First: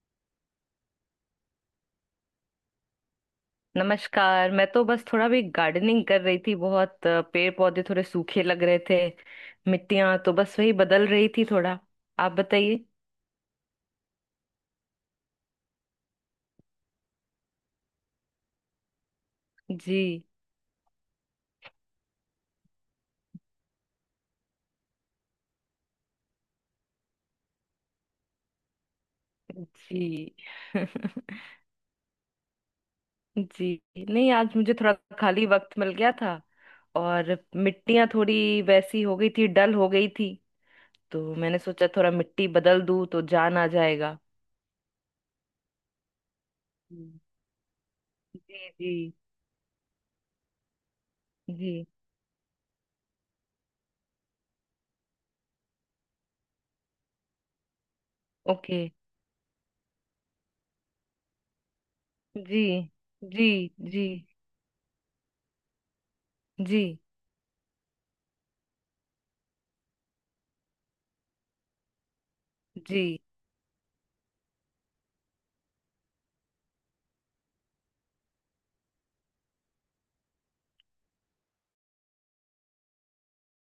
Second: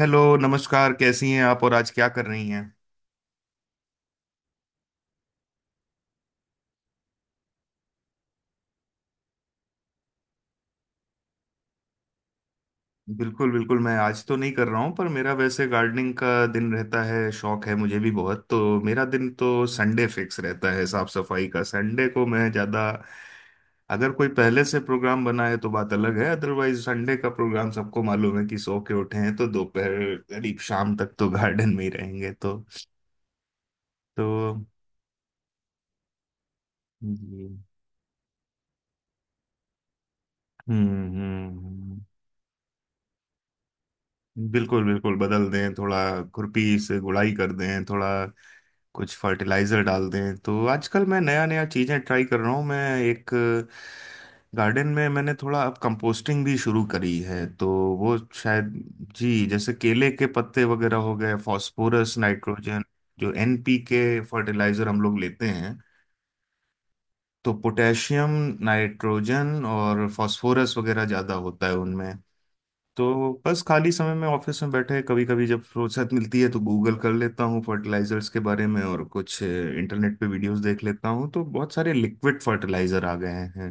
Hello, नमस्कार। कैसी हैं आप और आज क्या कर रही हैं? नमस्कार। मैं तो बस थोड़ा भी गार्डनिंग कर रही थी। बहुत पेड़ पौधे थोड़े सूखे लग रहे थे। मिट्टियां तो बस वही बदल रही थी थोड़ा। आप बताइए। बिल्कुल बिल्कुल, मैं आज तो नहीं कर रहा हूँ, पर मेरा वैसे गार्डनिंग का दिन रहता है। शौक है मुझे भी बहुत तो। मेरा दिन तो संडे जी। फिक्स रहता है, साफ सफाई का। संडे को मैं ज़्यादा। अगर कोई पहले से प्रोग्राम बना है तो बात अलग है, अदरवाइज संडे का प्रोग्राम सबको मालूम है कि सो के उठे हैं तो दोपहर जी। करीब शाम तक तो गार्डन में ही रहेंगे तो जी तो नहीं, आज मुझे थोड़ा खाली वक्त मिल गया था। और हम्म। मिट्टियां थोड़ी वैसी हो गई थी, डल हो गई थी। हम्म। तो मैंने सोचा हम्म। थोड़ा मिट्टी बदल दूं तो जान आ जाएगा। बिल्कुल बिल्कुल, बदल दें थोड़ा। खुरपी से हम्म। गुड़ाई कर दें थोड़ा। जी जी। कुछ फर्टिलाइजर डाल दें तो। आजकल मैं नया नया जी। चीज़ें ट्राई कर रहा हूँ। मैं एक गार्डन में मैंने थोड़ा अब कंपोस्टिंग भी शुरू करी है तो। वो, शायद। ओके। जी, जैसे केले के पत्ते वगैरह हो गए, फास्फोरस जी नाइट्रोजन। जो जी। जी जी। एनपीके फर्टिलाइजर हम लोग लेते हैं, तो पोटेशियम, नाइट्रोजन और फास्फोरस वगैरह ज़्यादा होता है उनमें। जी। तो बस खाली समय में ऑफिस में बैठे, कभी कभी जब फुर्सत मिलती है, तो गूगल कर लेता हूँ फर्टिलाइजर्स के बारे में, और कुछ इंटरनेट पे वीडियोस देख लेता हूँ, तो बहुत सारे लिक्विड फर्टिलाइजर आ गए हैं।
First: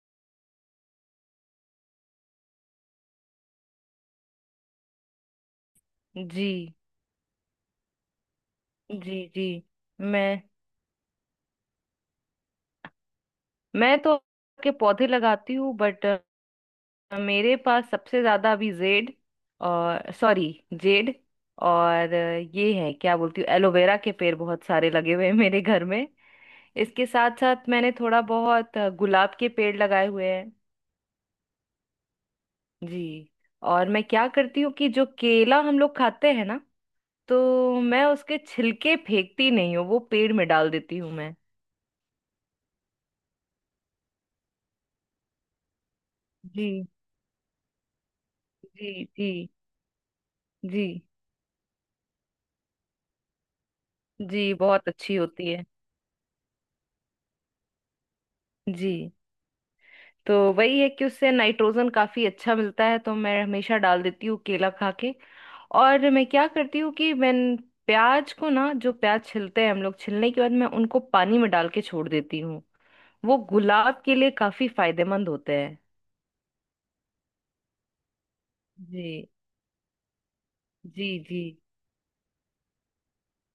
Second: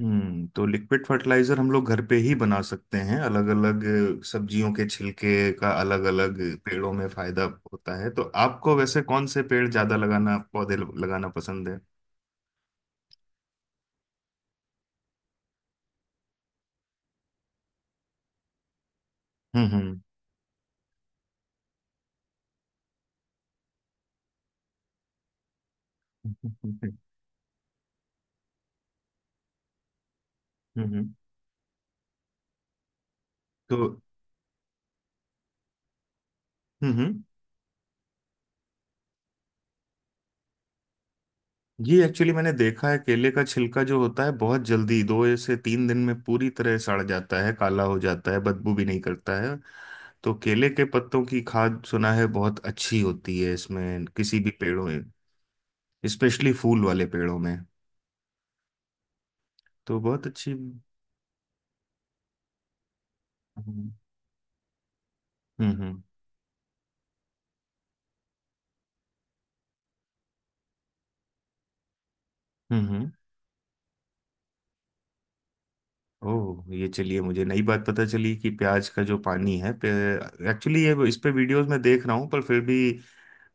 तो लिक्विड फर्टिलाइजर हम लोग घर पे ही बना सकते हैं। अलग अलग सब्जियों के छिलके का अलग अलग जी पेड़ों में फायदा होता है। तो आपको वैसे जी। कौन से जी। पेड़ ज्यादा मैं लगाना, पौधे लगाना पसंद है? मैं तो के पौधे लगाती हूँ, बट मेरे पास सबसे ज्यादा अभी जेड हम्म। हम्म। और सॉरी जेड और ये है क्या बोलती हूँ, एलोवेरा के पेड़ बहुत सारे लगे हुए हैं मेरे घर में। हम्म। इसके साथ साथ मैंने थोड़ा बहुत गुलाब के पेड़ लगाए हुए हैं। हम्म। हम्म। जी। तो। और मैं क्या करती हूँ कि जो केला हम लोग खाते हैं ना, हम्म। हम्म। तो मैं उसके छिलके फेंकती नहीं हूँ, वो पेड़ में डाल देती हूँ मैं। ये एक्चुअली मैंने देखा है, केले का छिलका जो होता है बहुत जल्दी 2 से 3 दिन में पूरी तरह जी सड़ जाता है, काला हो जाता है, बदबू भी नहीं जी। जी। करता है। तो केले जी। के पत्तों की खाद सुना है बहुत अच्छी होती है इसमें, किसी भी जी पेड़ों बहुत में। अच्छी होती है। स्पेशली फूल वाले पेड़ों में। जी तो बहुत तो अच्छी। वही है कि उससे नाइट्रोजन काफी अच्छा मिलता है, तो मैं हमेशा हम्म। डाल देती हूँ केला खा के। हम्म। और मैं क्या करती हूँ कि मैं प्याज को ना, जो प्याज छिलते हैं हम लोग, छिलने के बाद मैं उनको पानी में डाल के छोड़ देती हूँ। हम्म। हम्म। वो गुलाब के लिए काफी फायदेमंद होते हैं। ओह, ये चलिए मुझे नई बात पता चली कि प्याज का जी। जो पानी है, एक्चुअली ये जी इस पे जी। वीडियोस में देख रहा हूँ, पर फिर भी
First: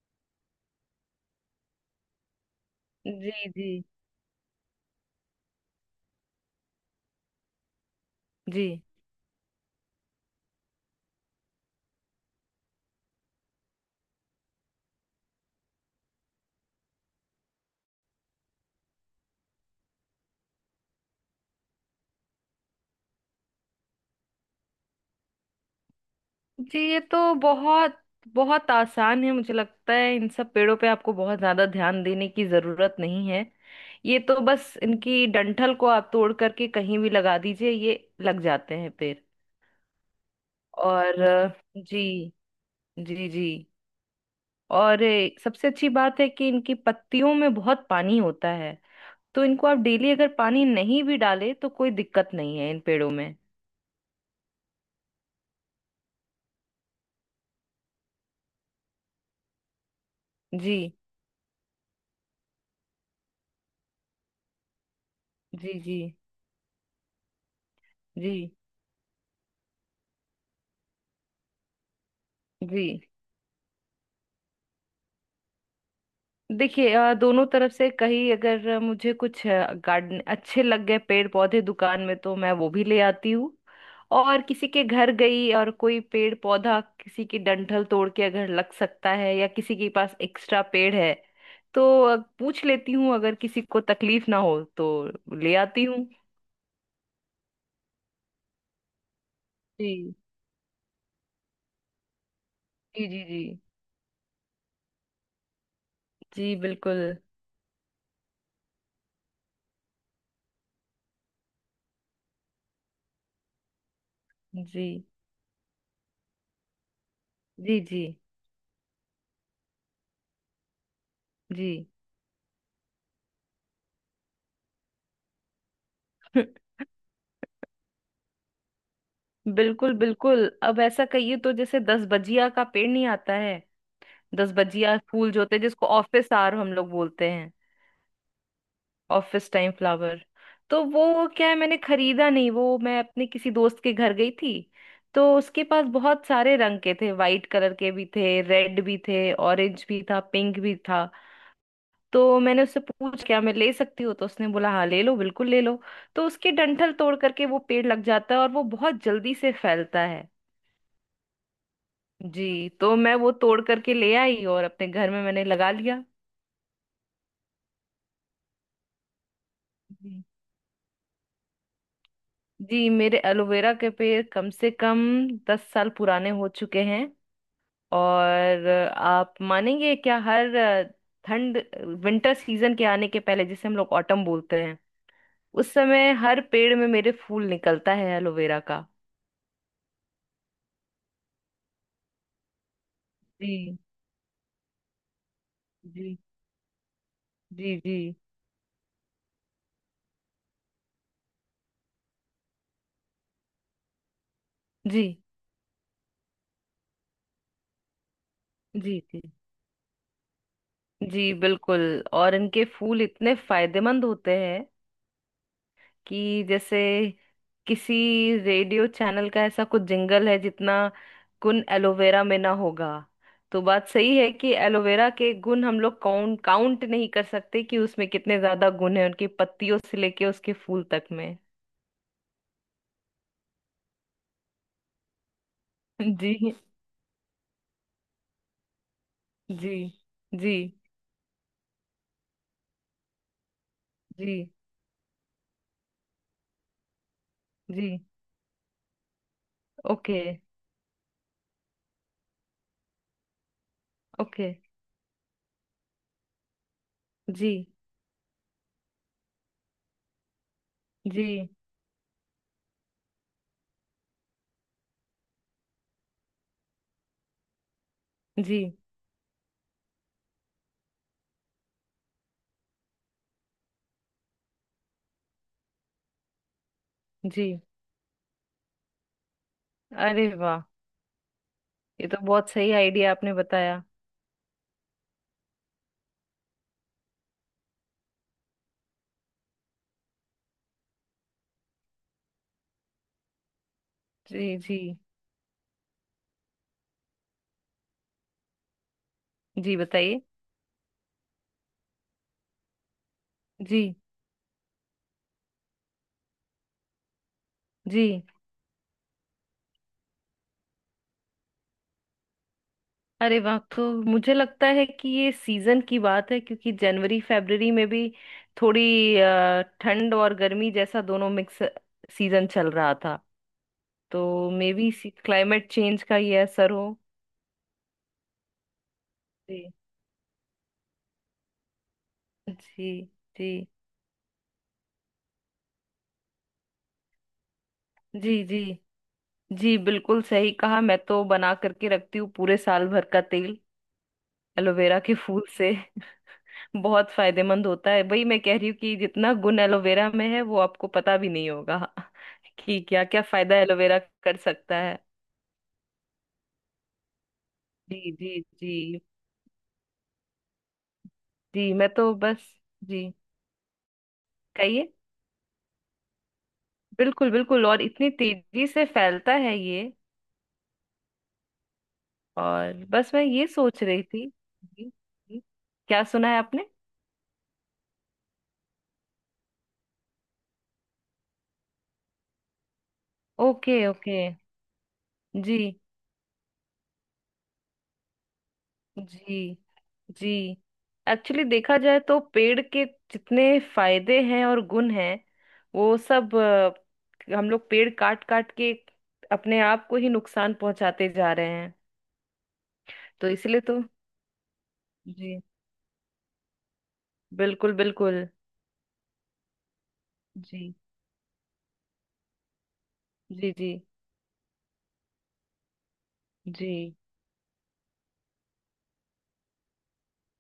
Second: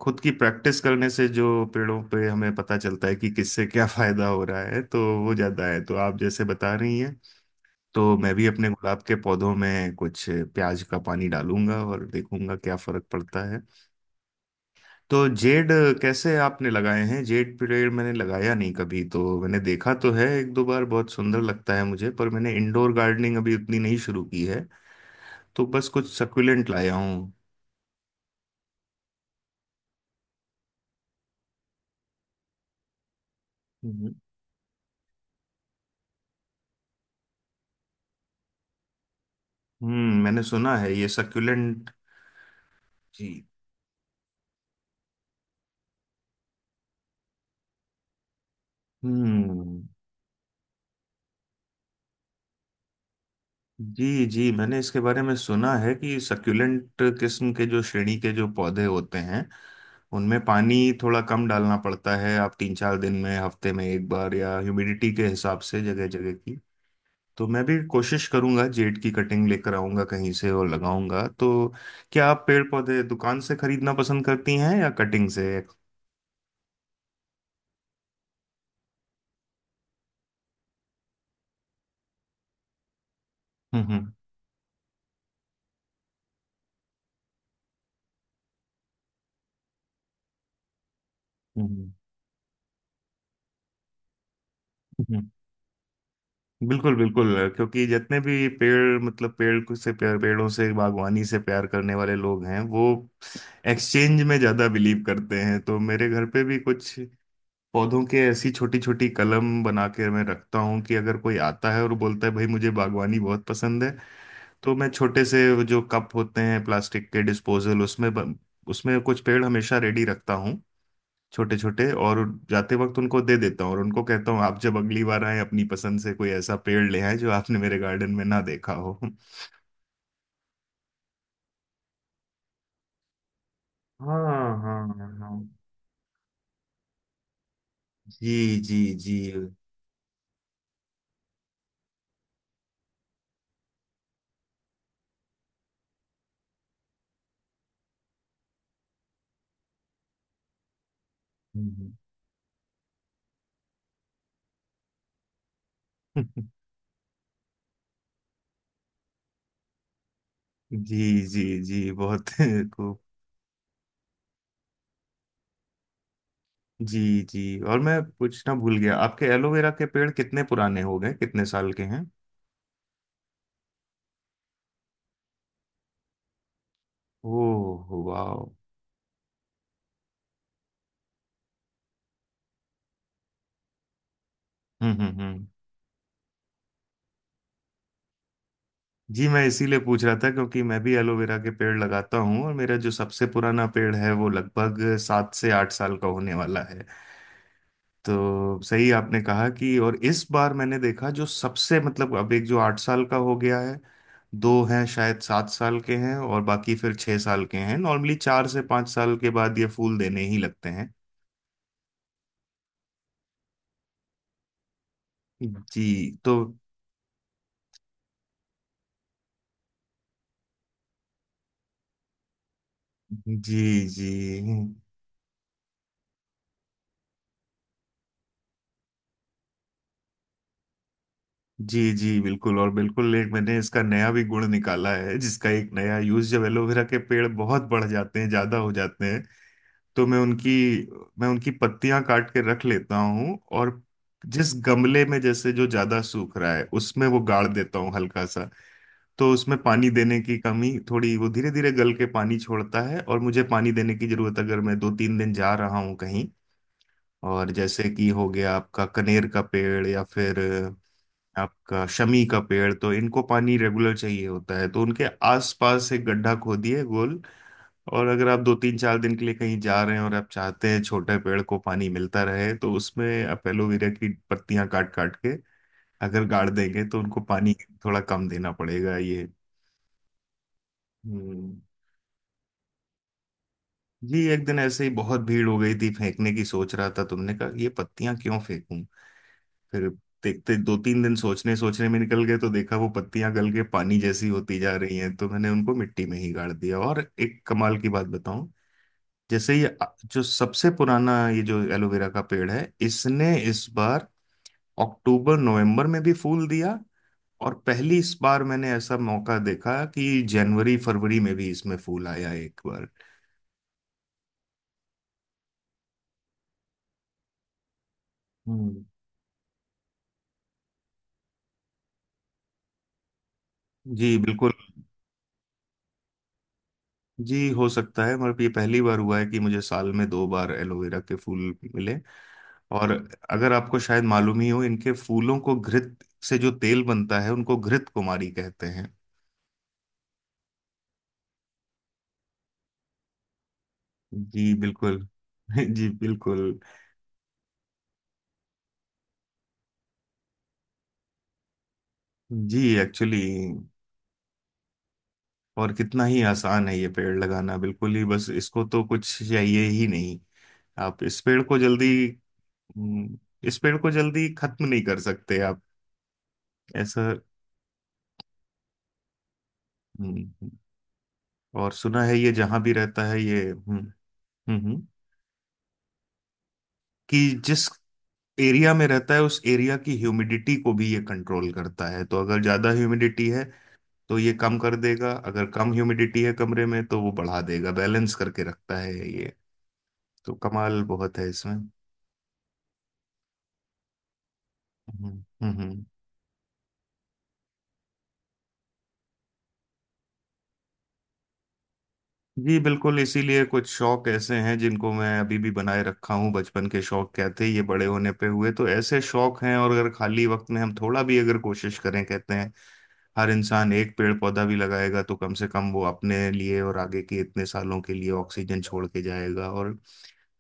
खुद की प्रैक्टिस करने से जो पेड़ों पे हमें पता चलता है कि जी किससे जी। क्या फायदा हो रहा है, तो वो ज्यादा है। तो आप जैसे बता रही हैं, तो मैं भी अपने जी। गुलाब के पौधों में कुछ प्याज का पानी डालूंगा और देखूंगा क्या फर्क पड़ता है। तो जेड कैसे आपने लगाए हैं? जेड पेड़ मैंने लगाया नहीं कभी, तो मैंने देखा तो है एक दो बार, बहुत सुंदर लगता है मुझे, पर मैंने इंडोर गार्डनिंग अभी उतनी नहीं शुरू की है। तो बस कुछ सक्यूलेंट जी। लाया ये तो हूँ। बहुत बहुत आसान है, मुझे लगता है इन सब पेड़ों पे आपको बहुत ज्यादा ध्यान देने की जरूरत नहीं है। हम्म ये तो बस इनकी डंठल को आप तोड़ करके कहीं भी लगा दीजिए, ये लग जाते हैं पेड़। मैंने सुना है ये और सक्यूलेंट। जी। जी जी। जी। और सबसे अच्छी बात है कि इनकी पत्तियों में बहुत पानी होता है। तो इनको आप हम्म। डेली अगर पानी नहीं भी डाले तो कोई दिक्कत नहीं है इन पेड़ों में। जी जी, मैंने इसके बारे में सुना है कि सक्यूलेंट किस्म के, जो श्रेणी के जो पौधे होते हैं, उनमें पानी जी थोड़ा कम डालना पड़ता है। आप 3 4 दिन में, हफ्ते में एक बार, या ह्यूमिडिटी के हिसाब जी। से, जी। जगह जगह की। तो मैं भी कोशिश जी। करूंगा, जेड की कटिंग लेकर आऊंगा कहीं से और लगाऊंगा तो। क्या आप पेड़ जी पौधे दुकान से खरीदना पसंद करती हैं या कटिंग से? देखिए दोनों तरफ से, कहीं अगर मुझे कुछ गार्डन अच्छे लग गए पेड़ पौधे दुकान में तो मैं वो भी ले आती हूँ। हम्म। और किसी के घर गई और कोई पेड़ पौधा, किसी की डंठल तोड़ के अगर लग सकता है, या किसी के पास एक्स्ट्रा पेड़ है तो हम्म। पूछ लेती हूँ अगर किसी को तकलीफ ना हो तो। हम्म। ले आती हूँ। बिल्कुल बिल्कुल, क्योंकि जितने भी पेड़, मतलब से जी प्यार, पेड़ों से बागवानी से प्यार करने वाले लोग हैं, वो जी जी जी। एक्सचेंज में ज़्यादा बिलीव करते हैं। तो मेरे घर पे जी भी कुछ बिल्कुल। पौधों के ऐसी छोटी छोटी कलम बना के मैं रखता हूँ, कि अगर कोई आता है और बोलता है भाई मुझे बागवानी बहुत पसंद है, तो जी। मैं छोटे से वो जो कप होते हैं प्लास्टिक के जी डिस्पोजल, जी उसमें उसमें कुछ पेड़ हमेशा रेडी रखता हूँ, छोटे जी। छोटे, और जाते वक्त उनको दे देता हूँ, और उनको कहता हूँ आप जब अगली बार आए अपनी पसंद से कोई ऐसा पेड़ ले आए जो आपने मेरे गार्डन में ना देखा हो। बिल्कुल बिल्कुल। अब ऐसा कहिए तो जैसे दस बजिया का पेड़ नहीं आता है। हाँ। दस हाँ। बजिया हाँ। फूल जो होते हैं, जिसको ऑफिस आवर हम लोग बोलते हैं। जी जी जी। Office time flower. तो वो क्या है, मैंने खरीदा नहीं, वो मैं अपने किसी दोस्त के घर गई थी। तो उसके पास बहुत सारे रंग के थे, वाइट कलर के भी थे, रेड भी थे, ऑरेंज भी था, पिंक भी था। हम्म। तो मैंने उससे पूछ क्या मैं ले सकती हूँ, तो उसने बोला हाँ ले लो बिल्कुल ले लो। तो उसके डंठल तोड़ करके वो पेड़ लग जाता है और वो बहुत जल्दी से फैलता है। जी जी जी, बहुत जी। तो खूब। मैं वो तोड़ करके ले आई और अपने घर में मैंने लगा लिया। जी जी, और मैं पूछना भूल गया, आपके एलोवेरा के पेड़ जी। कितने पुराने हो गए, कितने साल के हैं? जी मेरे एलोवेरा के पेड़ कम से कम 10 साल पुराने हो चुके हैं। ओह वाह। और आप मानेंगे क्या, हर ठंड, विंटर सीजन के आने के पहले जिसे हम लोग ऑटम बोलते हैं, हम्म। हम्म। हम्म। उस समय हर पेड़ में मेरे फूल निकलता है एलोवेरा का। जी, मैं इसीलिए पूछ रहा था, क्योंकि मैं भी एलोवेरा के पेड़ लगाता हूँ, और मेरा जो सबसे पुराना जी। पेड़ है वो लगभग 7 से 8 साल का जी होने वाला है। जी। जी। तो सही आपने कहा कि, और इस बार मैंने देखा जो सबसे, मतलब अब एक जो 8 साल का हो गया है, दो हैं जी। शायद 7 साल के हैं, और बाकी फिर 6 साल के हैं। नॉर्मली चार से पाँच जी साल जी के बाद ये फूल देने ही लगते हैं। जी बिल्कुल। और इनके फूल इतने फायदेमंद होते हैं जी। तो। कि जैसे किसी रेडियो चैनल का ऐसा कुछ जिंगल है, जितना गुण एलोवेरा में ना होगा। जी। तो बात जी। सही है कि एलोवेरा के गुण हम लोग काउंट काउंट नहीं कर सकते कि उसमें कितने ज्यादा गुण है उनकी पत्तियों से लेके उसके फूल तक में। जी। जी बिल्कुल, और बिल्कुल एक मैंने इसका नया भी गुण निकाला है, जिसका एक नया यूज जब जी एलोवेरा के पेड़ बहुत बढ़ जाते हैं, ज्यादा हो जाते हैं, जी। तो मैं उनकी जी। मैं उनकी पत्तियां काट के रख लेता हूँ, और जी जिस गमले में जैसे जो ज्यादा सूख रहा है, उसमें वो गाड़ देता जी। हूँ हल्का सा, तो उसमें पानी ओके देने की कमी थोड़ी, वो धीरे धीरे गल के पानी छोड़ता है, और मुझे पानी देने की जरूरत, ओके। अगर मैं 2 3 दिन जा रहा हूँ कहीं, और जी जैसे कि हो गया आपका कनेर का पेड़, या फिर जी। आपका शमी का पेड़, तो इनको पानी रेगुलर चाहिए होता है, तो उनके आसपास एक गड्ढा खोदिए गोल, और अगर आप दो जी। तीन चार दिन के लिए कहीं जा रहे हैं, और आप चाहते हैं छोटे पेड़ को पानी मिलता रहे, तो उसमें आप एलोवेरा की पत्तियां काट काट के अगर गाड़ देंगे, तो उनको पानी जी। थोड़ा कम देना पड़ेगा, ये। अरे वाह, हम्म ये तो बहुत सही आइडिया आपने बताया। जी एक दिन ऐसे ही बहुत भीड़ हो गई थी, फेंकने की सोच रहा था, तुमने कहा ये पत्तियां क्यों फेंकूं, फिर देखते 2 3 दिन सोचने सोचने में निकल गए, तो देखा वो पत्तियां गल के पानी जैसी होती जी जा जी। रही हैं, तो मैंने उनको मिट्टी में ही गाड़ दिया। और एक कमाल की बात बताऊं, जैसे ये जी बताइए। जो सबसे पुराना ये जो एलोवेरा का पेड़ है, इसने इस जी बार अक्टूबर नवंबर में भी फूल दिया। और पहली इस जी। बार मैंने ऐसा मौका देखा कि जनवरी फरवरी में भी इसमें फूल आया एक बार। अरे वाह, तो मुझे लगता है कि ये सीजन की बात है क्योंकि जनवरी फरवरी में भी थोड़ी हम्म ठंड और गर्मी जैसा दोनों मिक्स सीजन चल रहा था। जी तो बिल्कुल। मे बी क्लाइमेट चेंज का ये असर हो। जी, हो सकता है, मगर ये पहली बार हुआ है कि मुझे जी। साल में 2 बार एलोवेरा के फूल मिले। जी। और जी। अगर आपको शायद मालूम ही हो, इनके फूलों को, घृत से जो तेल बनता है उनको घृत कुमारी जी जी। कहते हैं। जी बिल्कुल सही कहा, मैं तो बना करके रखती हूँ पूरे साल भर का तेल जी एलोवेरा बिल्कुल। के फूल से। जी बिल्कुल। बहुत फायदेमंद होता है। वही मैं कह रही हूँ कि जितना गुण एलोवेरा में है वो आपको पता भी नहीं होगा, जी कि क्या क्या एक्चुअली, फायदा एलोवेरा कर सकता है। और कितना ही आसान है ये पेड़ लगाना, बिल्कुल जी ही, बस जी इसको जी। तो कुछ चाहिए ही नहीं। आप इस पेड़ को जी मैं जल्दी, तो बस। जी। हम्म, इस पेड़ को जल्दी खत्म नहीं कहिए। कर सकते आप, ऐसा। बिल्कुल बिल्कुल, और इतनी तेजी से फैलता है ये। हम्म, और सुना है ये जहाँ भी और रहता बस है मैं ये। ये हम्म। सोच रही थी। हम्म। हम्म। जी, जी, क्या सुना है आपने। कि जिस एरिया में रहता है, उस एरिया की ह्यूमिडिटी को भी ये कंट्रोल करता है, तो अगर ज्यादा ह्यूमिडिटी है ओके तो ओके। ये कम कर देगा, अगर जी। कम ह्यूमिडिटी है कमरे में तो वो बढ़ा देगा, बैलेंस करके रखता है ये। जी। जी। तो कमाल बहुत है एक्चुअली इसमें। देखा जाए तो पेड़ के जितने फायदे हैं और गुण हम्म। हैं हम्म। हम्म। वो सब, हम लोग पेड़ काट काट के अपने आप को ही नुकसान पहुंचाते जा रहे हैं। जी बिल्कुल, तो इसीलिए इसलिए कुछ तो। शौक ऐसे हैं जिनको मैं अभी जी भी बनाए रखा हूँ, बचपन के शौक क्या थे ये बिल्कुल बड़े होने बिल्कुल। पे हुए तो, ऐसे शौक हैं। और अगर खाली वक्त में हम जी। थोड़ा भी अगर कोशिश करें, कहते हैं हर जी। जी। इंसान एक पेड़ पौधा भी लगाएगा तो कम से कम वो अपने लिए जी और आगे के इतने सालों के लिए ऑक्सीजन छोड़ के जाएगा। और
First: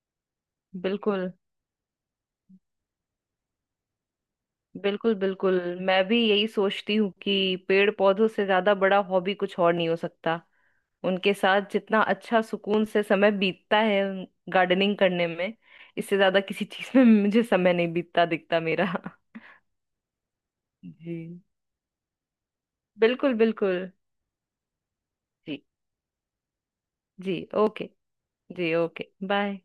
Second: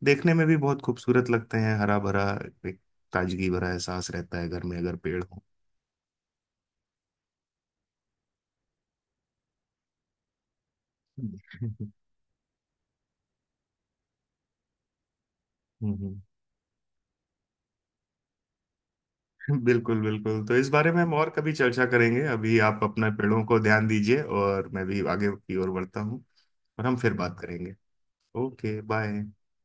देखने में भी बहुत बिल्कुल खूबसूरत लगते हैं, हरा भरा, एक ताजगी भरा एहसास रहता है घर में अगर बिल्कुल पेड़ हो। बिल्कुल। मैं भी यही सोचती हूँ कि पेड़ पौधों से ज्यादा बड़ा हॉबी कुछ और नहीं हो सकता। उनके साथ हम्म, जितना अच्छा सुकून से समय बीतता है गार्डनिंग करने में, इससे ज्यादा किसी चीज में मुझे समय नहीं बीतता दिखता मेरा। बिल्कुल बिल्कुल, तो इस बारे में हम और जी कभी चर्चा करेंगे, अभी आप अपने बिल्कुल पेड़ों को बिल्कुल। ध्यान दीजिए और मैं भी आगे की जी। ओर बढ़ता हूँ, और हम फिर जी बात करेंगे। ओके। जी ओके, ओके बाय। बाय।